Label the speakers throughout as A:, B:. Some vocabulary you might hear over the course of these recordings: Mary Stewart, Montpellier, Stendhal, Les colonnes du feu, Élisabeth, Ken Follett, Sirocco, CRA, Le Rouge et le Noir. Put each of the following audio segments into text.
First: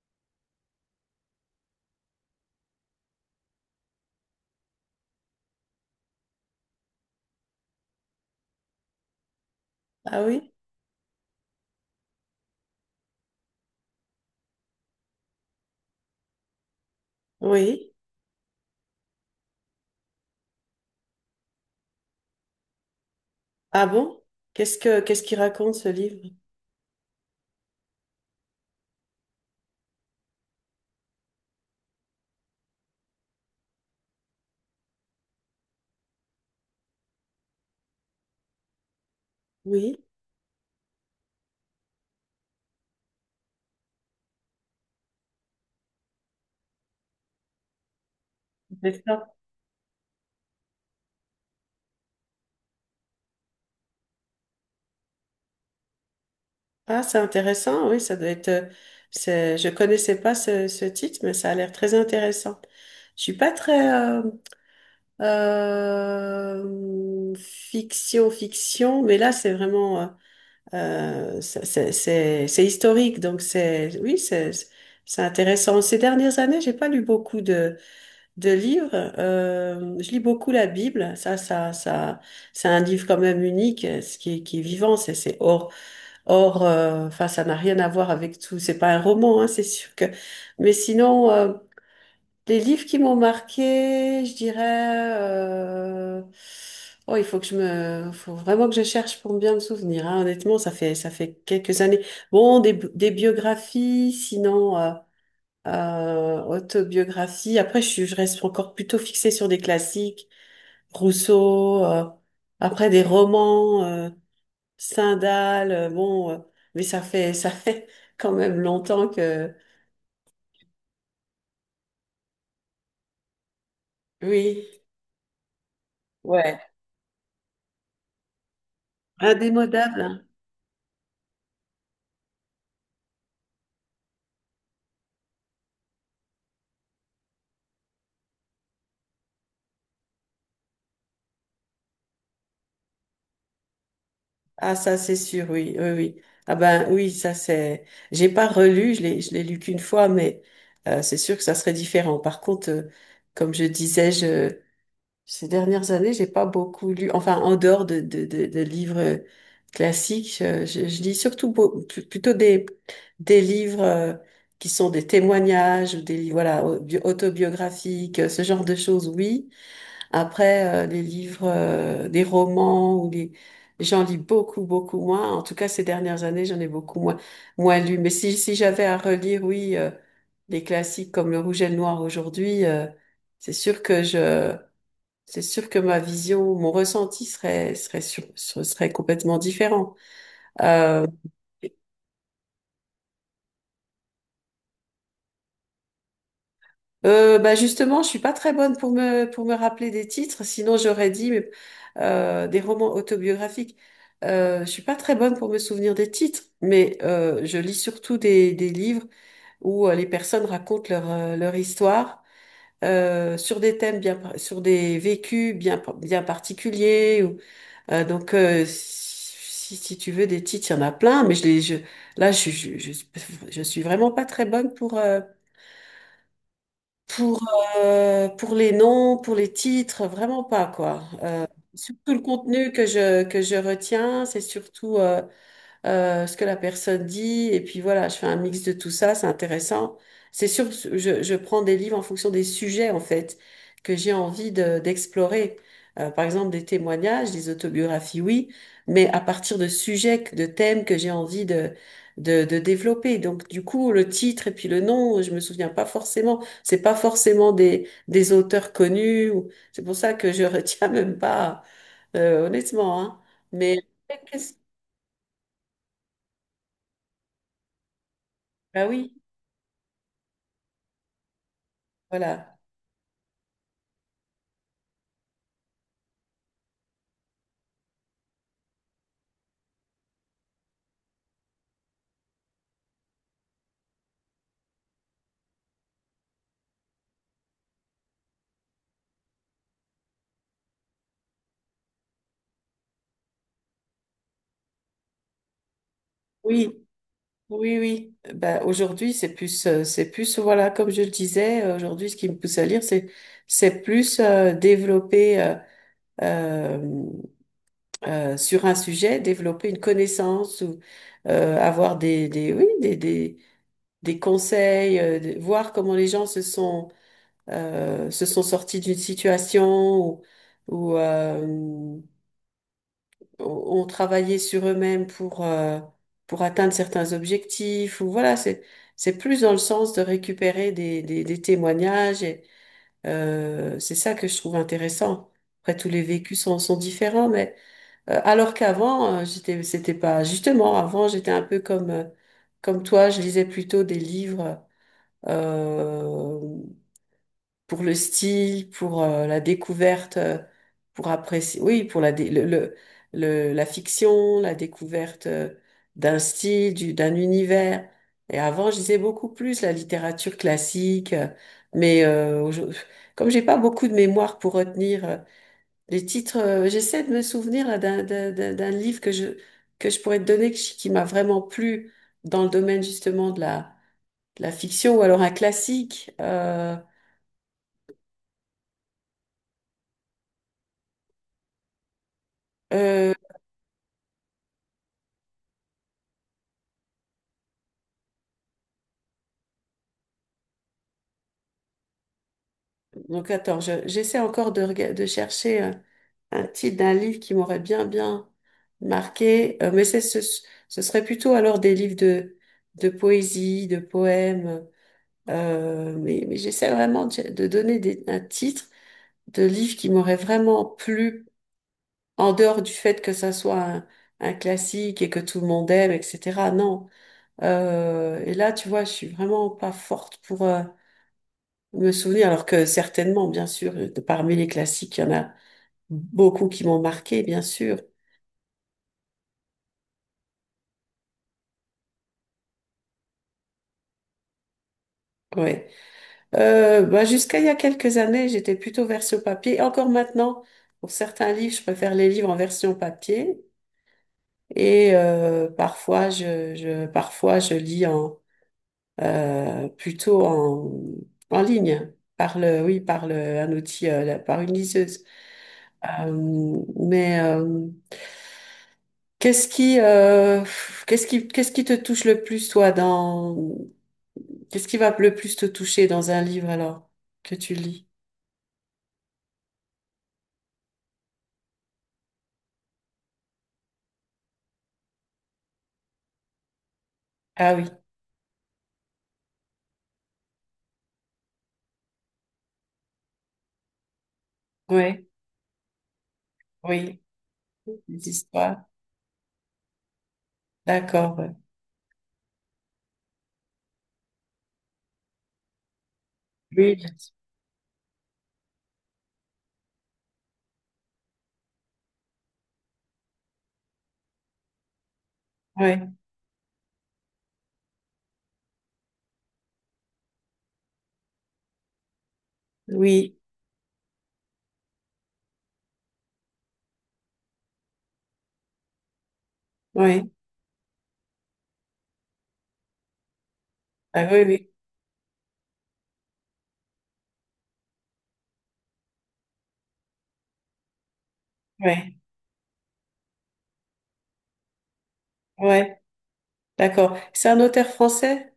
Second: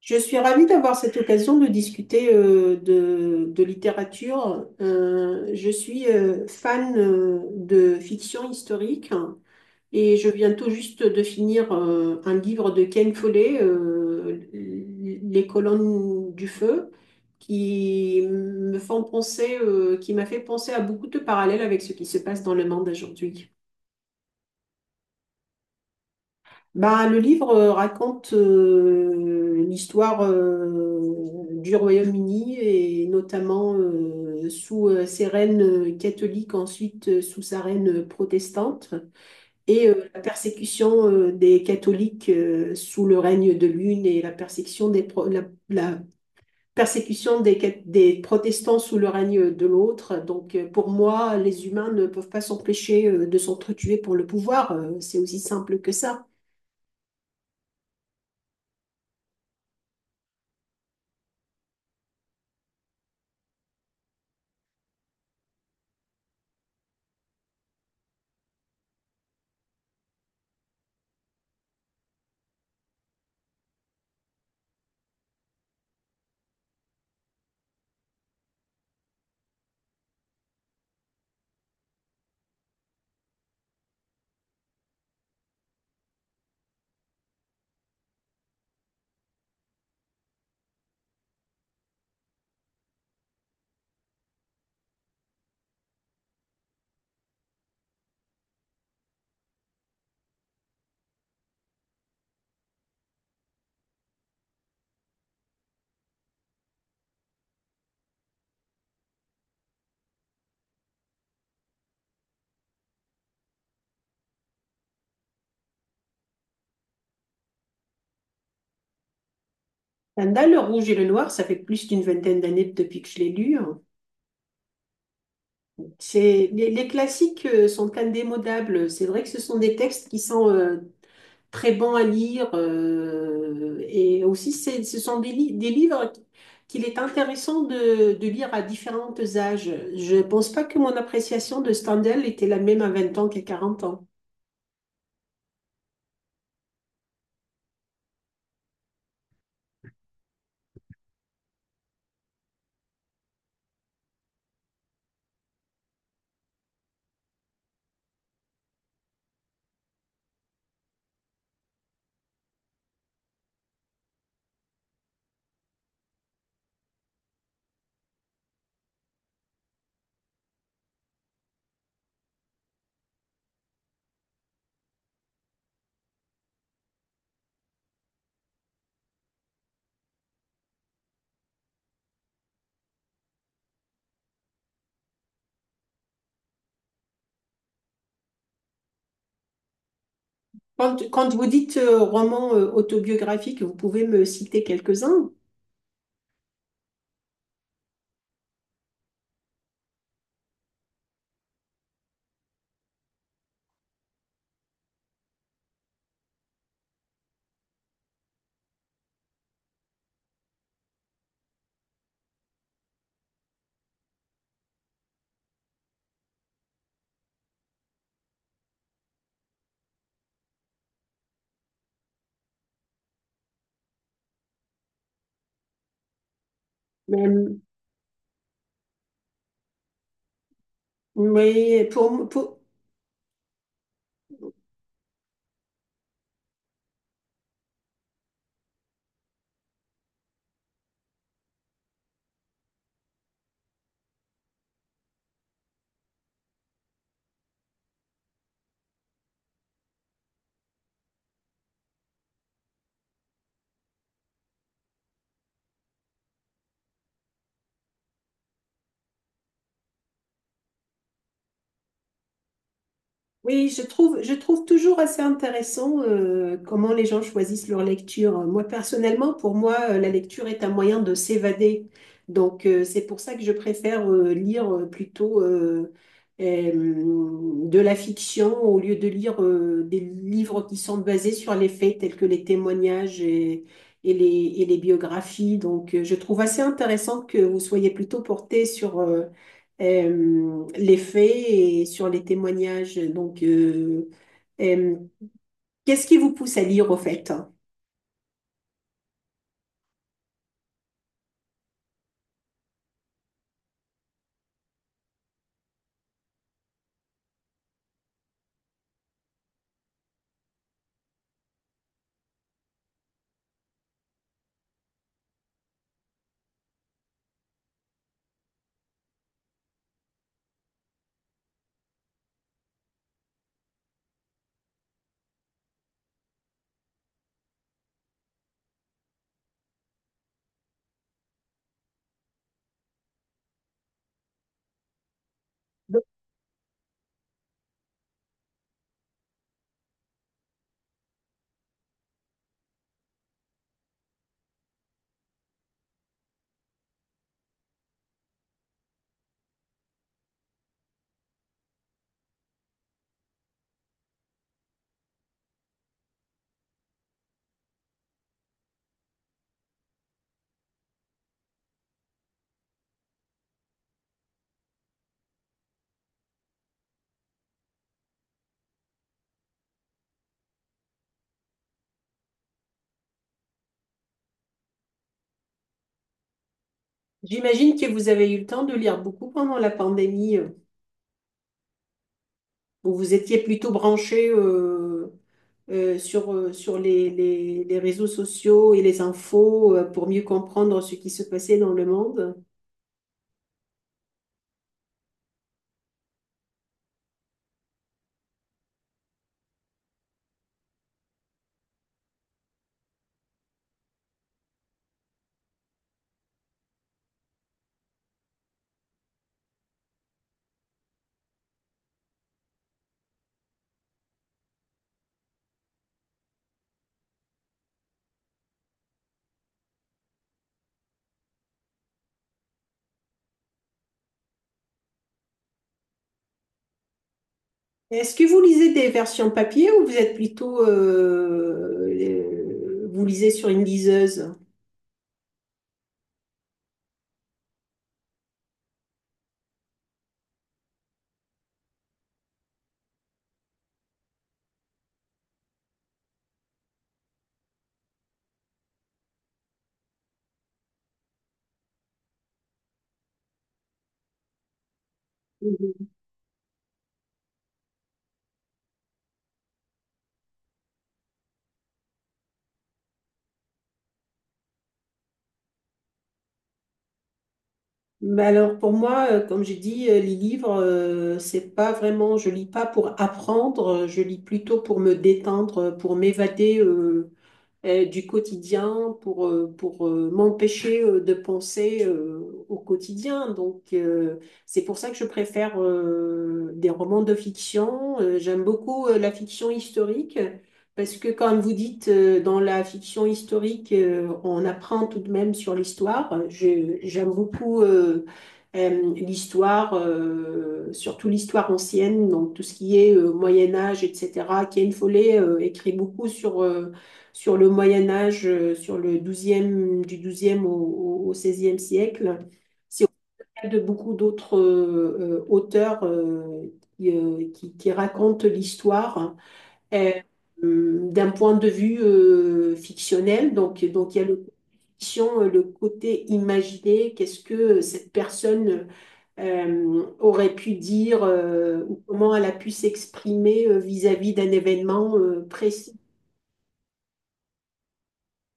A: Je suis ravie d'avoir cette occasion de discuter de littérature. Je suis fan de fiction historique et
B: Ah
A: je
B: oui?
A: viens tout juste de finir un livre de Ken Follett, Les colonnes du feu,
B: Oui.
A: qui m'a fait penser à beaucoup de parallèles avec ce qui se passe dans le monde aujourd'hui.
B: Ah bon? Qu'est-ce qu'il raconte ce livre?
A: Bah, le livre raconte l'histoire du Royaume-Uni et notamment sous ses reines catholiques, ensuite sous sa reine protestante, et
B: Oui,
A: la persécution des catholiques sous le règne de l'une et la persécution des, pro- la persécution des, cat- des protestants sous
B: c'est
A: le
B: ça.
A: règne de l'autre. Donc pour moi, les humains ne peuvent pas s'empêcher de s'entretuer pour le pouvoir. C'est aussi simple que ça.
B: Ah, c'est intéressant, oui, ça doit être. Je connaissais pas ce titre, mais ça a l'air très intéressant. Je suis pas très fiction, fiction, mais là c'est vraiment c'est historique, donc c'est oui, c'est intéressant. Ces dernières années, j'ai pas lu beaucoup de livres. Je lis beaucoup la Bible. Ça, c'est un livre quand même unique, ce qui est vivant. C'est hors. Enfin, ça n'a rien à voir avec tout. C'est pas un roman, hein, c'est sûr que. Mais sinon, les livres qui m'ont marqué, je dirais. Oh, il faut que faut vraiment que je cherche pour bien me souvenir. Hein. Honnêtement, ça fait quelques années. Bon, des biographies, sinon. Autobiographie. Après, je reste encore plutôt fixée sur des classiques, Rousseau, après des romans, Stendhal, bon, mais ça fait, ça fait quand même longtemps que,
A: Stendhal, Le Rouge et le Noir, ça fait plus d'une vingtaine d'années depuis que je l'ai lu, hein.
B: oui,
A: C'est,
B: ouais,
A: les, les classiques sont indémodables. C'est vrai que ce sont des
B: indémodable.
A: textes qui
B: Hein.
A: sont très bons à lire. Et aussi, ce sont des livres qu'il est intéressant de lire à différents âges. Je ne pense pas que mon appréciation de Stendhal était la même à 20 ans qu'à 40 ans.
B: Ah, ça, c'est sûr, oui, oui, oui. Ah ben, oui, ça, c'est, j'ai pas relu, je l'ai lu qu'une fois, mais c'est sûr que ça serait différent. Par contre, comme je disais, je ces dernières années, j'ai pas beaucoup lu, enfin, en dehors de livres classiques, je lis surtout plutôt des livres qui sont des témoignages ou des livres, voilà, autobiographiques, ce genre de choses, oui. Après, les livres, des romans ou les, j'en lis beaucoup, beaucoup moins. En tout cas, ces dernières années, j'en ai beaucoup moins lu. Mais si j'avais à relire, oui, des classiques comme Le Rouge et le Noir aujourd'hui, c'est sûr que je c'est sûr que ma vision, mon ressenti ce serait complètement différent.
A: Quand,
B: Euh,
A: quand vous dites roman autobiographique, vous pouvez me citer quelques-uns.
B: Bah justement, je suis pas très bonne pour me rappeler des titres, sinon j'aurais dit, mais des romans autobiographiques. Je suis pas très bonne pour me souvenir des titres, mais je lis surtout des livres où les personnes racontent leur histoire sur des thèmes sur des vécus bien particuliers. Donc, si, si tu veux des titres, il y en a plein, mais là, je suis vraiment pas très bonne pour,
A: Mais,
B: pour les noms, pour les titres, vraiment pas, quoi.
A: mais
B: Surtout le
A: pour, pour-
B: contenu que je retiens, c'est surtout, ce que la personne dit, et puis voilà, je fais un mix de tout ça, c'est intéressant. C'est sûr, je prends des livres en fonction des sujets, en fait, que j'ai envie d'explorer. Par exemple, des témoignages, des autobiographies, oui, mais à partir de sujets, de thèmes que j'ai envie de développer. Donc, du coup, le titre et puis le nom, je me souviens pas forcément. C'est pas forcément des auteurs connus. C'est pour ça que je retiens même pas, honnêtement, hein.
A: Oui,
B: Mais
A: je trouve, je
B: qu'est-ce-
A: trouve toujours assez intéressant comment les gens choisissent leur lecture. Moi,
B: bah oui.
A: personnellement, pour moi, la lecture est un moyen de s'évader.
B: Voilà.
A: Donc, c'est pour ça que je préfère lire plutôt euh, de la fiction au lieu de lire des livres qui sont basés sur les faits tels que les témoignages et les, et les biographies. Donc, je trouve assez intéressant que vous soyez plutôt porté sur les faits et sur les témoignages. Donc, euh, qu'est-ce qui vous pousse à
B: Oui,
A: lire au fait?
B: oui, oui. Ben, aujourd'hui, c'est plus, voilà, comme je le disais, aujourd'hui, ce qui me pousse à lire, c'est, plus développer euh, sur un sujet, développer une connaissance ou avoir des, oui, des conseils, voir comment les gens se sont sortis d'une situation ou, ou, ont ont travaillé sur eux-mêmes pour atteindre certains objectifs, ou voilà, c'est plus dans le sens de récupérer des témoignages, et c'est ça que je trouve intéressant. Après, tous les
A: Donc,
B: vécus sont différents, mais alors qu'avant, j'étais, c'était pas, justement, avant, j'étais un peu comme, comme toi, je lisais plutôt des livres. euh, pour le style, pour la découverte, pour apprécier, oui, la fiction, la découverte d'un style, d'un univers. Et avant, je lisais beaucoup plus la littérature classique, mais comme j'ai pas beaucoup de mémoire pour retenir les titres, j'essaie de me souvenir là, d'un livre que je pourrais te donner qui m'a vraiment plu dans le domaine justement de la fiction ou alors un classique.
A: j'imagine que vous avez eu le temps de lire beaucoup pendant la pandémie, où
B: Euh,
A: vous étiez plutôt branché sur les réseaux sociaux et les infos pour mieux comprendre ce qui se passait dans le monde.
B: Donc attends, j'essaie encore de chercher un titre d'un livre qui m'aurait bien bien marqué. Mais ce serait plutôt alors des livres de poésie, de poèmes. Mais j'essaie vraiment de donner un titre de livre qui m'aurait vraiment plu en dehors du fait que ça soit un classique et que tout le monde aime, etc. Non. Et là, tu vois, je suis vraiment pas forte pour me souvenir, alors que certainement, bien sûr, parmi les classiques, il y en a beaucoup qui m'ont marqué, bien sûr.
A: Est-ce que vous lisez des versions papier ou vous êtes plutôt, vous lisez sur une liseuse?
B: Ouais. Bah, jusqu'à il y a quelques années, j'étais plutôt version papier. Encore maintenant, pour certains livres, je préfère les livres en version papier. Et parfois, parfois, je lis plutôt en ligne, oui, un outil, par une liseuse.
A: Mhm.
B: Mais qu'est-ce qui, euh, qu'est-ce qui te touche le plus, toi, dans qu'est-ce qui va le plus te toucher dans un livre alors que tu lis?
A: Mais alors pour moi, comme j'ai dit, les livres, c'est pas vraiment, je lis pas pour apprendre, je lis plutôt pour me détendre, pour m'évader
B: Ah oui,
A: du quotidien pour m'empêcher de penser au quotidien. Donc, c'est pour ça que je
B: oui,
A: préfère des
B: oui,
A: romans de fiction.
B: les
A: J'aime
B: histoires.
A: beaucoup la fiction historique parce que,
B: D'accord. Ouais.
A: comme vous dites, dans la fiction historique, on apprend tout de même sur l'histoire.
B: Oui, bien
A: J'aime
B: sûr.
A: beaucoup l'histoire, surtout l'histoire ancienne, donc tout ce qui est Moyen Âge, etc. Ken Follet écrit
B: Ouais,
A: beaucoup sur le Moyen Âge, sur le 12 du 12 au 16 siècle. C'est au
B: oui,
A: cas de beaucoup d'autres auteurs qui racontent l'histoire euh,
B: oui,
A: d'un point de vue fictionnel. Donc, il y a
B: ah oui,
A: le
B: oui,
A: fiction, le côté imaginé, qu'est-ce que cette personne aurait pu dire ou
B: oui.
A: comment elle a pu s'exprimer vis-à-vis d'un événement précis.
B: Ouais, d'accord. C'est un auteur français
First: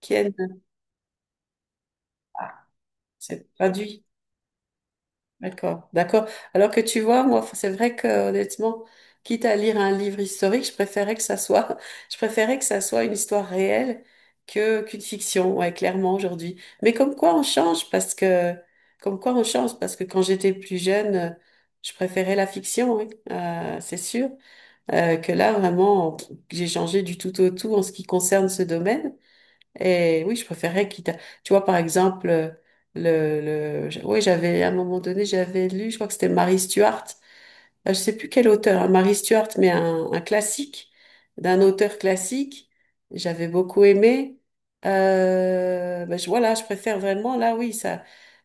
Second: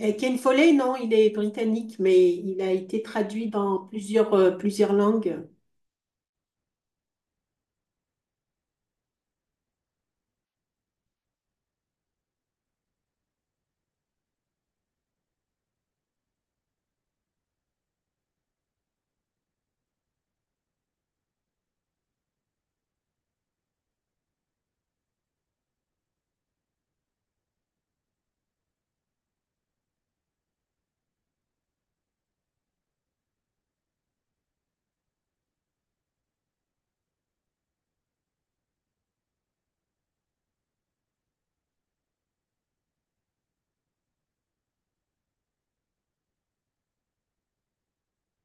B: aide.
A: Ken Follet, non, il est britannique, mais il
B: Ah,
A: a été traduit
B: c'est
A: dans
B: traduit.
A: plusieurs langues.
B: D'accord, d'accord. Alors que tu vois, moi, c'est vrai que honnêtement, quitte à lire un livre historique, je préférais que ça soit, je préférais que ça soit une histoire réelle que qu'une fiction, ouais, clairement aujourd'hui. Mais comme quoi on change, parce que, comme quoi on change, parce que quand j'étais plus jeune, je préférais la fiction, oui, c'est sûr, que là vraiment, j'ai changé du tout au tout en ce qui concerne ce domaine. Et oui, je préférais quitte à... Tu vois, par exemple, le, oui, j'avais, à un moment donné, j'avais lu, je crois que c'était Mary Stuart. Je sais plus quel auteur, hein, Mary Stuart, mais un classique, d'un auteur classique. J'avais beaucoup aimé. Ben, voilà, je préfère vraiment, là, oui, ça,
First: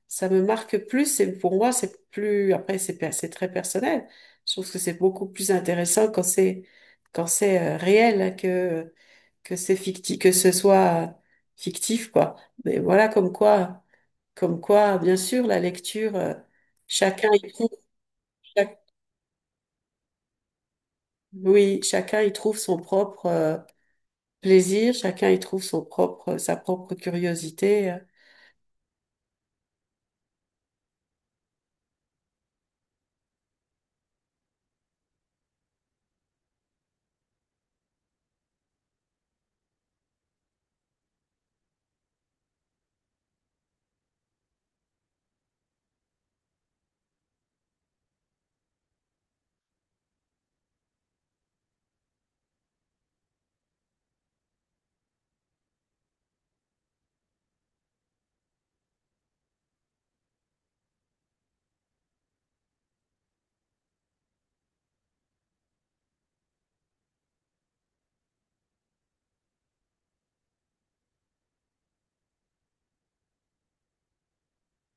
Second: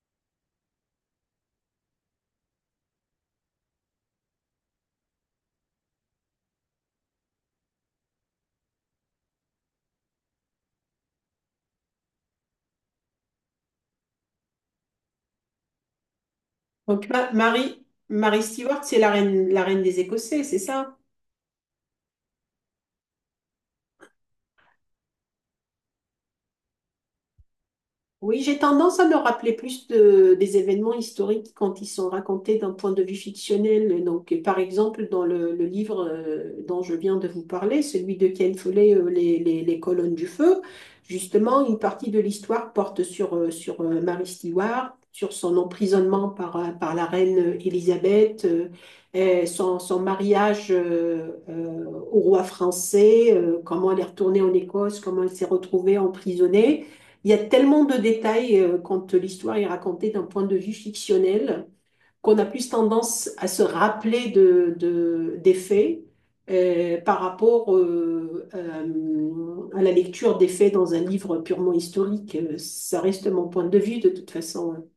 B: ça me marque plus. Et pour moi, c'est plus... Après, c'est très personnel. Je trouve que c'est beaucoup plus intéressant quand c'est réel hein, que c'est fictif, que ce soit fictif, quoi. Mais voilà, comme quoi, bien sûr, la lecture,
A: Donc,
B: chacun y trouve,
A: Marie
B: chac-
A: Stewart, c'est la reine des Écossais, c'est ça?
B: oui, chacun y trouve son propre plaisir, chacun y trouve son propre, sa propre curiosité.
A: Oui, j'ai tendance à me rappeler plus des événements historiques quand ils sont racontés d'un point de vue fictionnel. Donc, par exemple, dans le livre dont je viens de vous parler, celui de Ken Follett, les colonnes du feu, justement, une partie de l'histoire porte sur Mary Stewart, sur son emprisonnement par la reine Élisabeth, et son mariage au roi français, comment elle est retournée en Écosse, comment elle s'est retrouvée emprisonnée. Il y a tellement de détails quand l'histoire est racontée d'un point de vue fictionnel qu'on a plus tendance à se rappeler des faits par rapport à la lecture des faits dans un livre purement historique. Ça reste mon point de vue de toute façon.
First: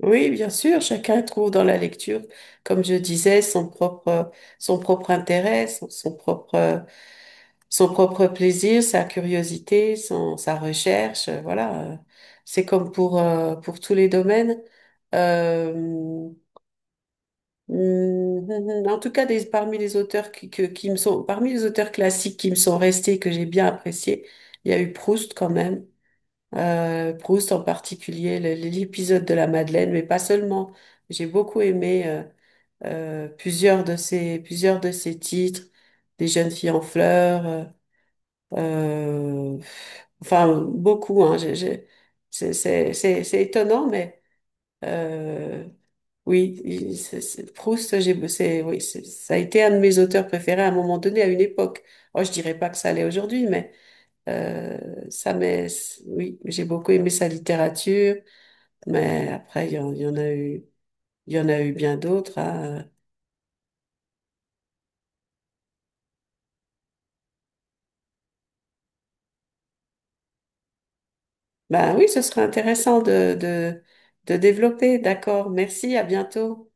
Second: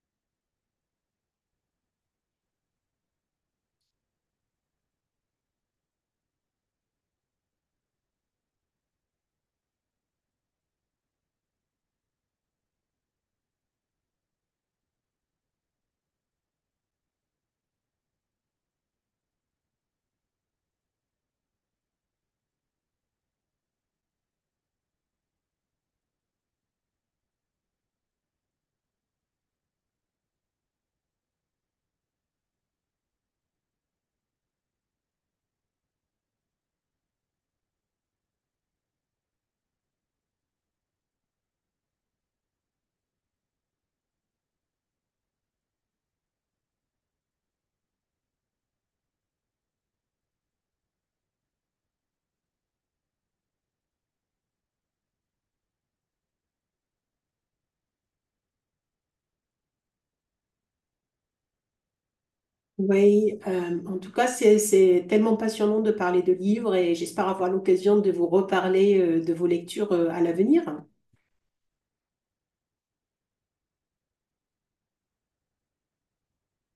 B: Oui, bien sûr, chacun trouve dans la lecture, comme je disais, son propre intérêt, son propre plaisir, sa curiosité, son, sa recherche, voilà. C'est comme pour tous les domaines. Euh, en tout cas, parmi les auteurs qui me sont, parmi les auteurs classiques qui me sont restés, que j'ai bien appréciés, il y a eu Proust quand même. Proust en particulier, l'épisode de la Madeleine, mais pas seulement. J'ai beaucoup aimé plusieurs de ses titres, Des jeunes filles en fleurs. Euh, enfin, beaucoup, hein. C'est étonnant, mais euh, oui, Proust, oui, ça a été un de mes auteurs préférés à un moment donné, à une époque. Oh, je dirais pas que ça l'est aujourd'hui, mais euh, ça m'est, oui, j'ai beaucoup aimé sa littérature, mais après, il y en a eu bien d'autres. Hein.
A: Oui, en tout cas, c'est tellement passionnant de parler de livres et j'espère avoir l'occasion de vous reparler de vos lectures à l'avenir.
B: Ben oui, ce serait intéressant de développer. D'accord, merci, à bientôt.